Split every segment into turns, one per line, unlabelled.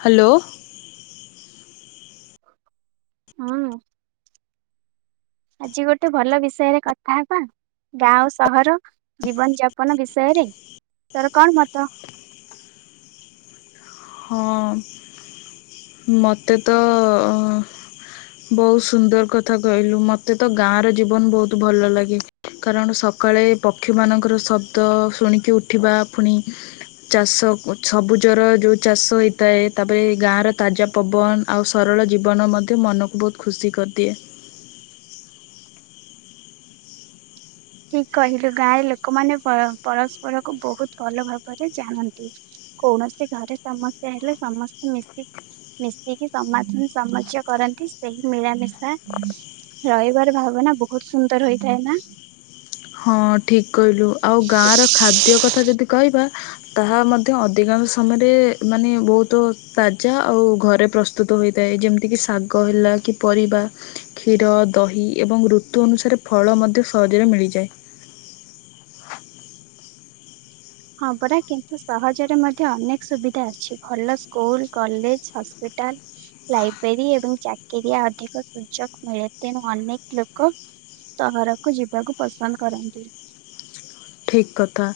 [inaudible] Hello. [inaudible]
ହଁ। ଆଜି ଗୋଟେ ଭଲ ବିଷୟରେ କଥା ହବା ଗାଁ ଆଉ ସହର ଜୀବନ ଯାପନ ବିଷୟରେ। ତୋର କଣ ମତ?
ହଁ ମୋତେ ତ ଅ ବହୁତ ସୁନ୍ଦର କଥା କହିଲୁ ମୋତେ ତ ଗାଁର ଜୀବନ ବହୁତ ଭଲ ଲାଗେ କାରଣ ସକାଳେ ପକ୍ଷୀମାନଙ୍କର ଶବ୍ଦ ଶୁଣିକି ଉଠିବା ଫୁଣି ଚାଷ ସବୁଜର ଯୋଉ ଚାଷ ହୋଇଥାଏ ତାପରେ ଗାଁର ତାଜା ପବନ ଆଉ ସରଳ ଜୀବନ ମଧ୍ୟ ମନକୁ ବହୁତ ଖୁସି କରିଦିଏ।
ଠିକ କହିଲୁ ଗାଁରେ ଲୋକମାନେ ପ ପରସ୍ପର କୁ ବହୁତ ଭଲ ଭାବରେ ଜାଣନ୍ତି କୌଣସି ଘରେ ସମସ୍ୟା ହେଲେ ସମସ୍ତେ ମିଶି ମିଶିକି ସମାଧାନ ସମସ୍ୟା କରନ୍ତି ସେଇ ମିଳାମିଶା ରହିବାର ଭାବନା ବହୁତ ସୁନ୍ଦର ହୋଇଥାଏ ନା।
ହଁ ଠିକ କହିଲୁ ଆଉ ଗାଁ ର ଖାଦ୍ୟ କଥା ଯଦି କହିବା ତାହା ମଧ୍ୟ ଅଧିକାଂଶ ସମୟରେ ମାନେ ବହୁତ ତାଜା ଆଉ ଘରେ ପ୍ରସ୍ତୁତ ହୋଇଥାଏ ଯେମିତିକି ଶାଗ ହେଲା କି ପରିବା କ୍ଷୀର ଦହି ଏବଂ ଋତୁ ଅନୁସାରେ ଫଳ ମଧ୍ୟ ସହଜରେ ମିଳିଯାଏ। [inaudible]
ହଁ ପରା କିନ୍ତୁ ସହଜରେ ମଧ୍ୟ ଅନେକ ସୁବିଧା ଅଛି ଭଲ ସ୍କୁଲ କଲେଜ ହସ୍ପିଟାଲ ଲାଇବ୍ରେରୀ ଏବଂ ଚାକିରିଆ ଅଧିକ ସୁଯୋଗ ମିଳେ ତେଣୁ ଅନେକ ଲୋକ ସହରକୁ ଯିବାକୁ ପସନ୍ଦ କରନ୍ତି।
ଠିକ କଥା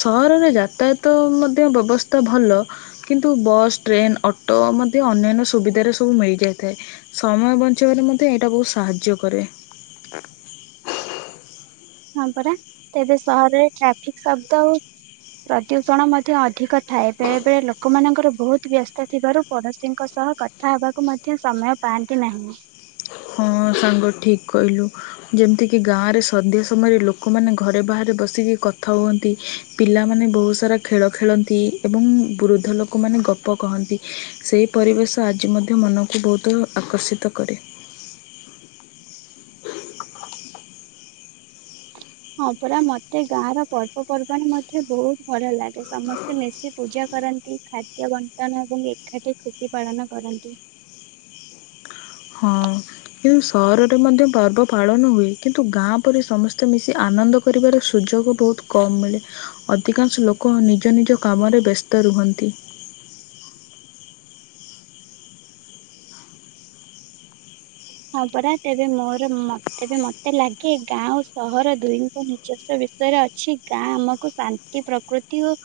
ସହରରେ ଯାତାୟତ ମଧ୍ୟ ବ୍ୟବସ୍ଥା ଭଲ କିନ୍ତୁ ବସ୍ ଟ୍ରେନ୍ ଅଟୋ ମଧ୍ୟ ଅନ୍ୟାନ୍ୟ ସୁବିଧାରେ ସବୁ ମିଳିଯାଇଥାଏ। ସମୟ ବଞ୍ଚାଇବାରେ ମଧ୍ୟ ଏଇଟା ବହୁତ ସାହାଯ୍ୟ କରେ
ହଁ ପରା ତେବେ ସହରରେ ଟ୍ରାଫିକ ଶବ୍ଦ ଓ ପ୍ରଦୂଷଣ ମଧ୍ୟ ଅଧିକ ଥାଏ ବେଳେ ବେଳେ ଲୋକମାନଙ୍କର ବହୁତ ବ୍ୟସ୍ତ ଥିବାରୁ ପଡୋଶୀଙ୍କ ସହ କଥା ହବାକୁ ମଧ୍ୟ ସମୟ ପାଆନ୍ତି ନାହିଁ।
ହଁ ସାଙ୍ଗ ଠିକ୍ କହିଲୁ ଯେମିତିକି ଗାଁରେ ସନ୍ଧ୍ୟା ସମୟରେ ଲୋକମାନେ ଘରେ ବାହାରେ ବସିକି କଥା ହୁଅନ୍ତି ପିଲାମାନେ ବହୁତ ସାରା ଖେଳ ଖେଳନ୍ତି ଏବଂ ବୃଦ୍ଧ ଲୋକମାନେ ଗପ କହନ୍ତି ସେହି ପରିବେଶ ଆଜି ମଧ୍ୟ ମନକୁ ବହୁତ ଆକର୍ଷିତ କରେ।
ହଁ ପରା ମତେ ଗାଁ ର ପର୍ବପର୍ବାଣି ମଧ୍ୟ ବହୁତ ବଢିଆ ଲାଗେ। ସମସ୍ତେ ମିଶି ପୂଜା କରନ୍ତି। ଖାଦ୍ୟ ବଣ୍ଟନ ଏବଂ ଏକାଠି ଖୁସି ପାଳନ କରନ୍ତି।
ହଁ କିନ୍ତୁ ସହରରେ ମଧ୍ୟ ପର୍ବ ପାଳନ ହୁଏ। କିନ୍ତୁ ଗାଁ ପରି ସମସ୍ତେ ମିଶି ଆନନ୍ଦ କରିବାର ସୁଯୋଗ ବହୁତ କମ୍ ମିଳେ। ଅଧିକାଂଶ ଲୋକ ନିଜ ନିଜ କାମରେ ବ୍ୟସ୍ତ ରୁହନ୍ତି।
ହଁ ପରା ତେବେ ମୋର ମତ ତେବେ ମତେ ଲାଗେ ଗାଁ ଓ ସହର ଦୁଇଙ୍କ ନିଜସ୍ୱ ବିଷୟରେ ଅଛି। ଗାଁ ଆମକୁ ଶାନ୍ତି ପ୍ରକୃତି ଓ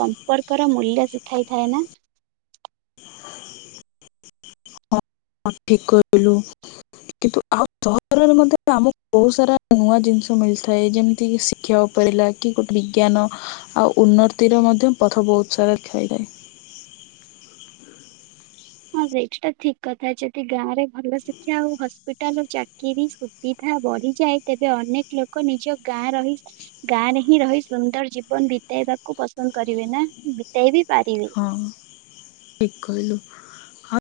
ସମ୍ପର୍କର ମୂଲ୍ୟ ଶିଖାଇଥାଏ ନା।
ହଁ ଠିକ କହିଲୁ କିନ୍ତୁ ଆଉ ସହରରେ ମଧ୍ୟ ଆମକୁ ବହୁତ ସାରା ନୂଆ ଜିନିଷ ମିଳିଥାଏ। ଯେମିତିକି ଶିକ୍ଷା ଉପରେ ହେଲା କି ଗୋଟେ ବିଜ୍ଞାନ ଆଉ ଉନ୍ନତିର ମଧ୍ୟ। ପଥ ବହୁତ ସାରା ଖାଇ ଥାଏ। [inaudible]
ହଁ [unintelligible] ଟା ଠିକ କଥା ଯଦି ଗାଁ ରେ ଭଲ ଶିକ୍ଷା ଆଉ ହସ୍ପିଟାଲର ଚାକିରି ସୁବିଧା ବଢିଯାଏ ତେବେ ଅନେକ ଲୋକ ନିଜ ଗାଁ ରହି ଗାଁରେ ହିଁ ରହି ସୁନ୍ଦର ଜୀବନ ବିତେଇବାକୁ ପସନ୍ଦ କରିବେ ନା ବିତେଇବି।
ହଁ ଠିକ୍ କହିଲୁ। ହ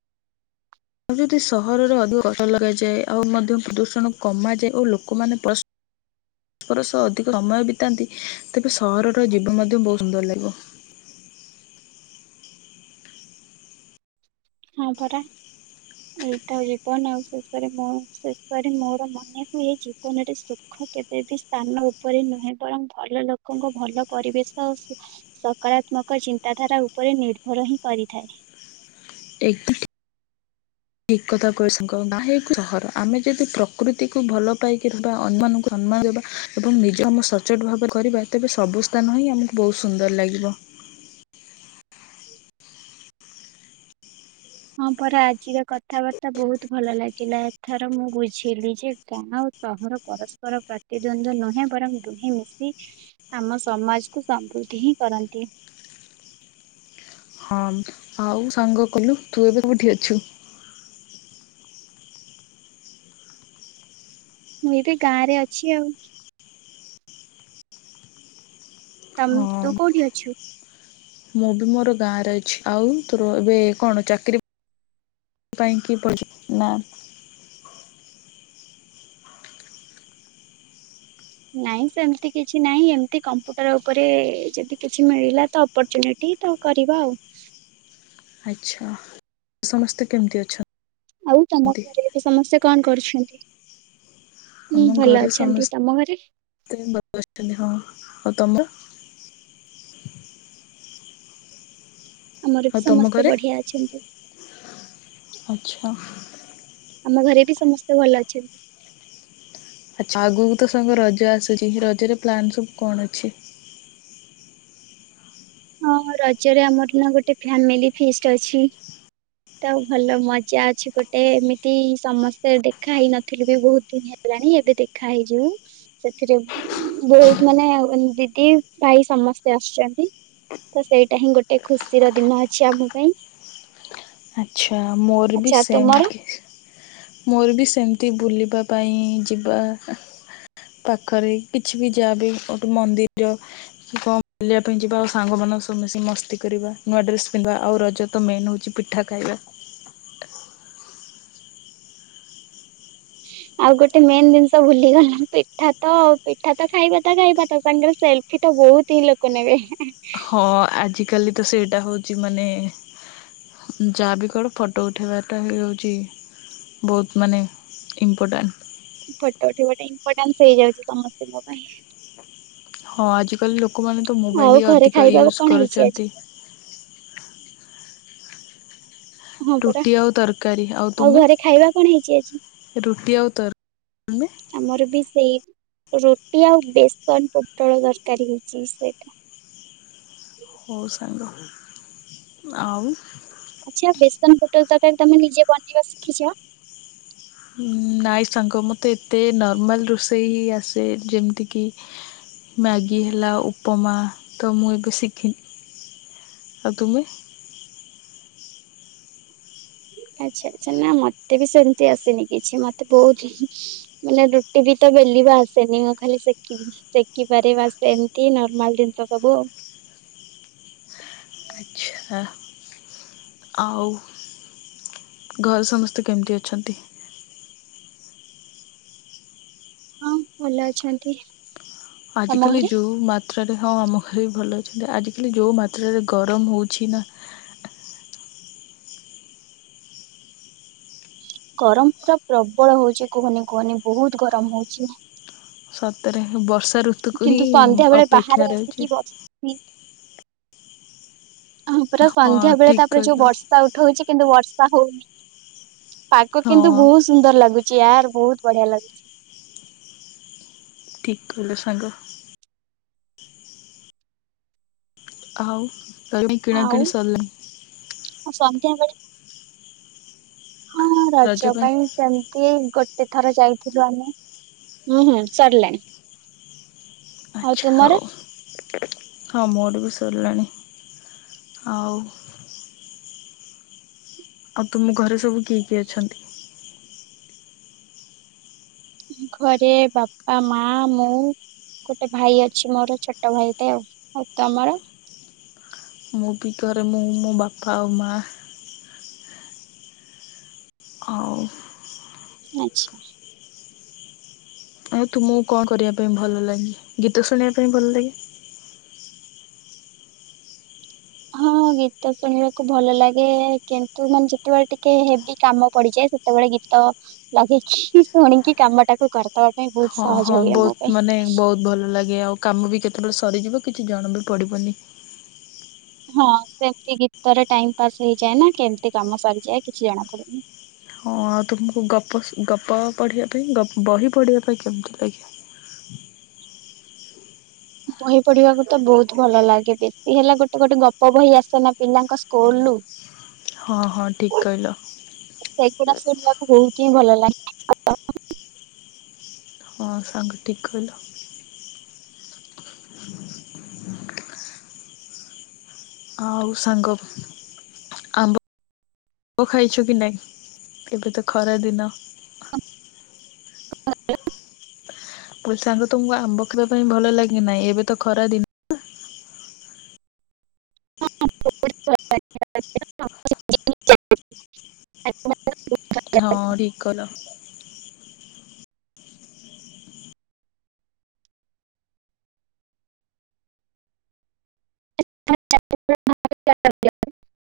[unintelligible] ସହରରେ ଅଧିକ ଅଟ ଲଗାଯାଇଛି। ଏ ଆଉ ମଧ୍ୟ ପ୍ରଦୂଷଣ କମା ଯାଏ ଓ ଲୋକମାନେ ଫାଷ୍ଟ [inaudible] ପରସ୍ପର ସହ ଅଧିକ ସମୟ ବିତାନ୍ତି। କିନ୍ତୁ ସହର ଯିବ ମଧ୍ୟ ବୋହୁତ ସୁନ୍ଦର ଲାଗିବ।
ହଁ ପରା ଏଇ ତ ଜୀବନ ଆଉ। ଶେଷରେ ମୁଁ ଶେଷରେ ମୋର ମନେ ହୁଏ ଜୀବନରେ ସୁଖ କେବେ ବି ସ୍ଥାନ ଉପରେ ନୁହେଁ ବରଂ ଭଲ ଲୋକଙ୍କୁ ଭଲ ପରିବେଶ ଆ ସକାରାତ୍ମକ ଚିନ୍ତାଧାରା ଉପରେ ନିର୍ଭର ହିଁ କରିଥାଏ।
ଏ ଠିକ କଥା କ ସହର ଆମେ ଯଦି ପ୍ରକୃତିକୁ ଭଲ ପାଇକି ରିବା ଅନ୍ୟମାନଙ୍କୁ ସମ୍ମାନ ଦେବା ଏବଂ ନିଜ ଆମେ ସଚୋଟ ଭାବରେ କରିବା ତେବେ ସବୁ ସ୍ଥାନ ହିଁ ଆମକୁ ବହୁତ ସୁନ୍ଦର ଲାଗିବ।
ହଁ ପରେ ଆଜିର କଥାବାର୍ତ୍ତା ବହୁତ ଭଲ ଲାଗିଲା। ଏଥର ମୁଁ ବୁଝିଲି ଯେ ଗାଁ ଓ ସହର ପରସ୍ପର ପ୍ରତିଦ୍ୱନ୍ଦ ନୁହେଁ ବରଂ ଦୁହେଁ ମିଶି ଆମ ସମାଜକୁ ସମୃଦ୍ଧି ହିଁ କରନ୍ତି।
ହଁ ଆଉ ସାଙ୍ଗ କହିଲୁ ତୁ ଏବେ କୋଉଠି ଅଛୁ?
ମୁଁ ଏବେ ଗାଁ ରେ ଅଛି ଆଉ। ତମ
ହଁ
ତୁ କୋଉଠି ଅଛୁ?
ମୁଁ ବି ମୋର ଗାଁରେ ଅଛି। ଆଉ ତୋର ଏବେ କଣ ଚାକିର ପାଇଁ କି ନା?
ନାଇଁ ସେମତି କିଛି ନାହିଁ ଏମିତି କମ୍ପୁଟର ଉପରେ ଯଦି କିଛି ମିଳିଲା ତ ଅପରଚୁନିଟି ତ କରିବା ଆଉ।
ଆଚ୍ଛା ସମସ୍ତେ କେମିତି ଅଛ
ଆଉ ତମ ଘରେ ଏବେ ସମସ୍ତେ କଣ କରୁଛନ୍ତି? ହୁଁ
ଆମ
ଭଲ
ଘରେ
ଅଛନ୍ତି ତମ ଘରେ
ସମସ୍ତ ଭଲ ଅଛନ୍ତି। ହଁ, ଆଉ ତମର?
ଆମର ବି
ଆଉ ତମ
ସମସ୍ତେ
ଘରେ?
ବଢିଆ ଅଛନ୍ତି।
ଆଛା।
ଆମ ଘରେ ବି ସମସ୍ତେ ଭଲ ଅଛନ୍ତି।
ଆଛା ଆଗକୁ ତ ସାଙ୍ଗ ରଜ ଆସୁଛି ରଜରେ ପ୍ଲାନ୍ ସବୁ କଣ ଅଛି?
ହଁ ରଜରେ ଆମର ନା ଗୋଟେ ଫ୍ୟାମିଲି ଫିଷ୍ଟ ଅଛି। ତାଉ ଭଲ ମଜା ଅଛି ଗୋଟେ ଏମିତି ସମସ୍ତେ ଦେଖା ହେଇ ନଥିଲେ ବି ବହୁତ ଦିନ ହେଲାଣି ଏବେ ଦେଖା ହେଇଯିବୁ। ସେଥିରେ ବହୁତ ମାନେ ଦିଦି ଭାଇ ସମସ୍ତେ ଆସୁଛନ୍ତି। ତ ସେଇଟା ହିଁ ଗୋଟେ ଖୁସି ର ଦିନ ଅଛି ଆମ ପାଇଁ।
ଆଛା ମୋର ବି
ଆଚ୍ଛା
ସେମ
ତୁମର?
ମୋର ବି ସେମିତି ବୁଲିବା ପାଇଁ ଯିବା ପାଖରେ କିଛି ବି ଯାହା ବି ଗୋଠୁ ମନ୍ଦିର କଣ ବୁଲିବା ପାଇଁ ଯିବା ଆଉ ସାଙ୍ଗମାନ ସବୁ ମିଶି ମସ୍ତି କରିବା ନୂଆ ଡ୍ରେସ୍ ପିନ୍ଧିବା ଆଉ ରଜ ତ ମେନ୍ ହେଉଛି ପିଠା ଖାଇବା।
ଆଉ ଗୋଟେ ମେନ୍ ଜିନିଷ ଭୁଲିଗଲୁ ପିଠା ତ ପିଠା ତ ଖାଇବା ତା ଖାଇବା ତା ସାଙ୍ଗରେ ସେଲଫି ତ ବହୁତ ହିଁ ଲୋକ ନେବେ।
ହଁ ଆଜିକାଲି ତ ସେଇଟା ହେଉଛି ମାନେ ଯାହାବି କର ଫଟୋ ଉଠେଇବାଟା ବି ହେଉଛି ବହୁତ ମାନେ ଇମ୍ପୋର୍ଟାଣ୍ଟ।
ଫଟ ଉଠି ଗୋଟେ ଇମ୍ପଟାନ୍ସ ହେଇଯାଉଛି ସମସ୍ତଙ୍କ ପାଇଁ।
ହଁ ଆଜି କାଲି ଲୋ ଲୋକମାନେ ତ ମୋବାଇଲ୍
ଆଉ
ହିଁ
ଘରେ
ଅଧିକ
ଖାଇବାକୁ
ୟୁଜ୍
କଣ ହେଇଛି ଆଜି?
କରୁଛନ୍ତି।
ହଁ ପରା।
ରୁଟି ଆଉ ତରକାରୀ ଆଉ ତୁମେ?
ଘରେ ଖାଇବା କଣ ହେଇଛି ଆଜି?
ରୁଟି ଆଉ ତରକାର
ଆମର ବି ସେଇ ରୁଟି ଆଉ ବେସନ ପୋଟଳ ତରକାରି ହେଇଛି ସେଟା।
ହଉ ସାଙ୍ଗ। ଆଉ
ଆଚ୍ଛା ବେସନ ପୋଟଳ ତରକାରି ତମେ ନିଜେ ବନେଇବା ଶିଖିଛ?
ନାଇଁ ସାଙ୍ଗ ମୋତେ ଏତେ ନର୍ମାଲ ରୋଷେଇ ଆସେ ଯେମିତିକି ମ୍ୟାଗି ହେଲା ଉପମା ତ ମୁଁ ଏବେ ଶିଖିନି। ଆଉ ତୁମେ?
ଆଚ୍ଛା ଆଚ୍ଛା ନା ମତେ ବି ସେମତି ଆସେନି କିଛି। ମତେ ବହୁ ମାନେ ରୁଟି ବି ତ ବେଲିବା ଆସେନି। ମୁଁ ଖାଲି ସେଖିପାରେ ବା ସେମତି ନର୍ମାଲ ଦିନ ତ ସବୁ ଆଉ।
ଆଚ୍ଛା ଆଉ ଘରେ ସମସ୍ତେ କେମିତି ଅଛନ୍ତି?
ହଁ ଭଲ ଅଛନ୍ତି। ତମ
ଆଜିକାଲି
ଘରେ?
ଯୋଉ ମାତ୍ରାରେ ହଁ ବି ଭଲ ଅଛନ୍ତି ଆଜିକାଲି ଯେଉଁ ମାତ୍ରାରେ ଗରମ ହେଉଛି ନା
ଗରମ ପୁରା ପ୍ରବଳ ହଉଛି କୁହନି କୁହନି ବହୁତ ଗରମ ହଉଚି।
ସତରେ ବର୍ଷ
କିନ୍ତୁ ସନ୍ଧ୍ୟା ବେଳେ ବାହାରେ ଆସିକି ବସିକି ହଁ ପରା
ହଁ
ସନ୍ଧ୍ୟା ବେଳେ
ଠିକ୍
ତାପରେ ଯୋଉ
କହିଲ
ବର୍ଷା ଉଠଉଛି କିନ୍ତୁ ବର୍ଷା ହୋଉନି ପାଗ କିନ୍ତୁ
ହଁ
ବହୁତ ସୁନ୍ଦର ଲାଗୁଛି। ଚେୟାର ବହୁତ ବଢିଆ ଲାଗୁଛି।
ଠିକି କହିଲୁ ସାଙ୍ଗ। ଆଉ [inaudible] କିଣା କିଣି ସରିଲା
ସନ୍ଦ୍ୟା ବେଳେ ହଁ ରଜ ପାଇଁ ସେମିତି ଗ ତେଥର ଯାଇଥିଲୁ ଆମେ ହୁଁ ହୁଁ ସରିଲାଣି। ଆଉ ତୁମର?
ହୋଉ। ହଁ ମୋରବି ସରିଲାଣି ଆଉ ଆଉ ତୁମ ଘରେ ସବୁ କି କିଏ କିଏଅଛନ୍ତି?
ଘରେ ବାପା ମା ମୁଁ ଗୋଟେ ଭାଇ ଅଛି ମୋର ଛୋଟ ଭାଇଟେ ଆଉ ତମର
ମୁଁ ବି ଘରେ ମୁଁ ମୋ ବାପା ଆଉ ମା ହଉ।
ଆଛା
ଆଉ ତୁମକୁ କଣ କରିବା ପାଇଁ ଭଲ ଲାଗେ ଗୀତ ଶୁଣିବା ପାଇଁ ଭଲ ଲାଗେ
ହଁ ଗୀତ ଶୁଣିବାକୁ ଭଲ ଲାଗେ କିନ୍ତୁ ମାନେ ଯେତେବେଳେ ଟିକେ ହେବି କାମ ପଡିଯାଏ ସେତେବେଳେ ଗୀତ ଲଗେଇକି ଶୁଣିକି କାମ ଟାକୁ କରେ
ହଁ ହଁ ବହୁତ ମାନେ ବହୁତ ଭଲ ଲାଗେ ଆଉ କାମ ବି କେତେବେଳେ ସରିଯିବ କିଛି ଜଣା ବି ପଡ଼ିବନି।
ହଁ ସେମତି ଗୀତରେ ଟାଇମ ପାସ୍ ହେଇଯାଏ ନାଁ କେମତି କାମ ସରିଯାଏ କିଛି ଜଣା ପଡନି।
ହଁ ଆଉ ତୁମକୁ ଗପ ଗପ ପଢ଼ିବା ପାଇଁ ବହି ପଢ଼ିବା ପାଇଁ କେମିତି ଲାଗେ?
ବହି ପଢିବାକୁ ତ ବହୁତ ଭଲ ଲାଗେ ବେଶୀ ହେଲା ଗୋଟେ ଗୋଟେ ଗପ ବହି ଆସେନା ପିଲାଙ୍କ ସ୍କୁଲରୁୁ
ହଁ ହଁ ଠିକ୍ କହିଲ
[unintelligible] ସେଗୁଡା ଶୁଣିବାକୁ ବହୁତ ହିଁ ଭଲ ଲାଗେ। [unintelligible]
ହଁ ସାଙ୍ଗ ଠିକି କହିଲ। [inaudible] ଆଉ ସାଙ୍ଗ ଆମ୍ବ ଆମ୍ବ ଖାଇଛ କି ନାଇଁ ଏବେ ତ ଖରା ଦିନ
[inaudible]
[inaudible] ସାଙ୍ଗ ତୁମକୁ ଆମ୍ବ ଖାଇବାକୁ ଭଲ ଲଗେକି ନାଁ ନାହିଁ ଏଵେ ତ ଖରା ଦିନ ନାଁ
ହଁ [inaudible]
ହଁ ଠିକି। [unintelligible]
[unintelligible]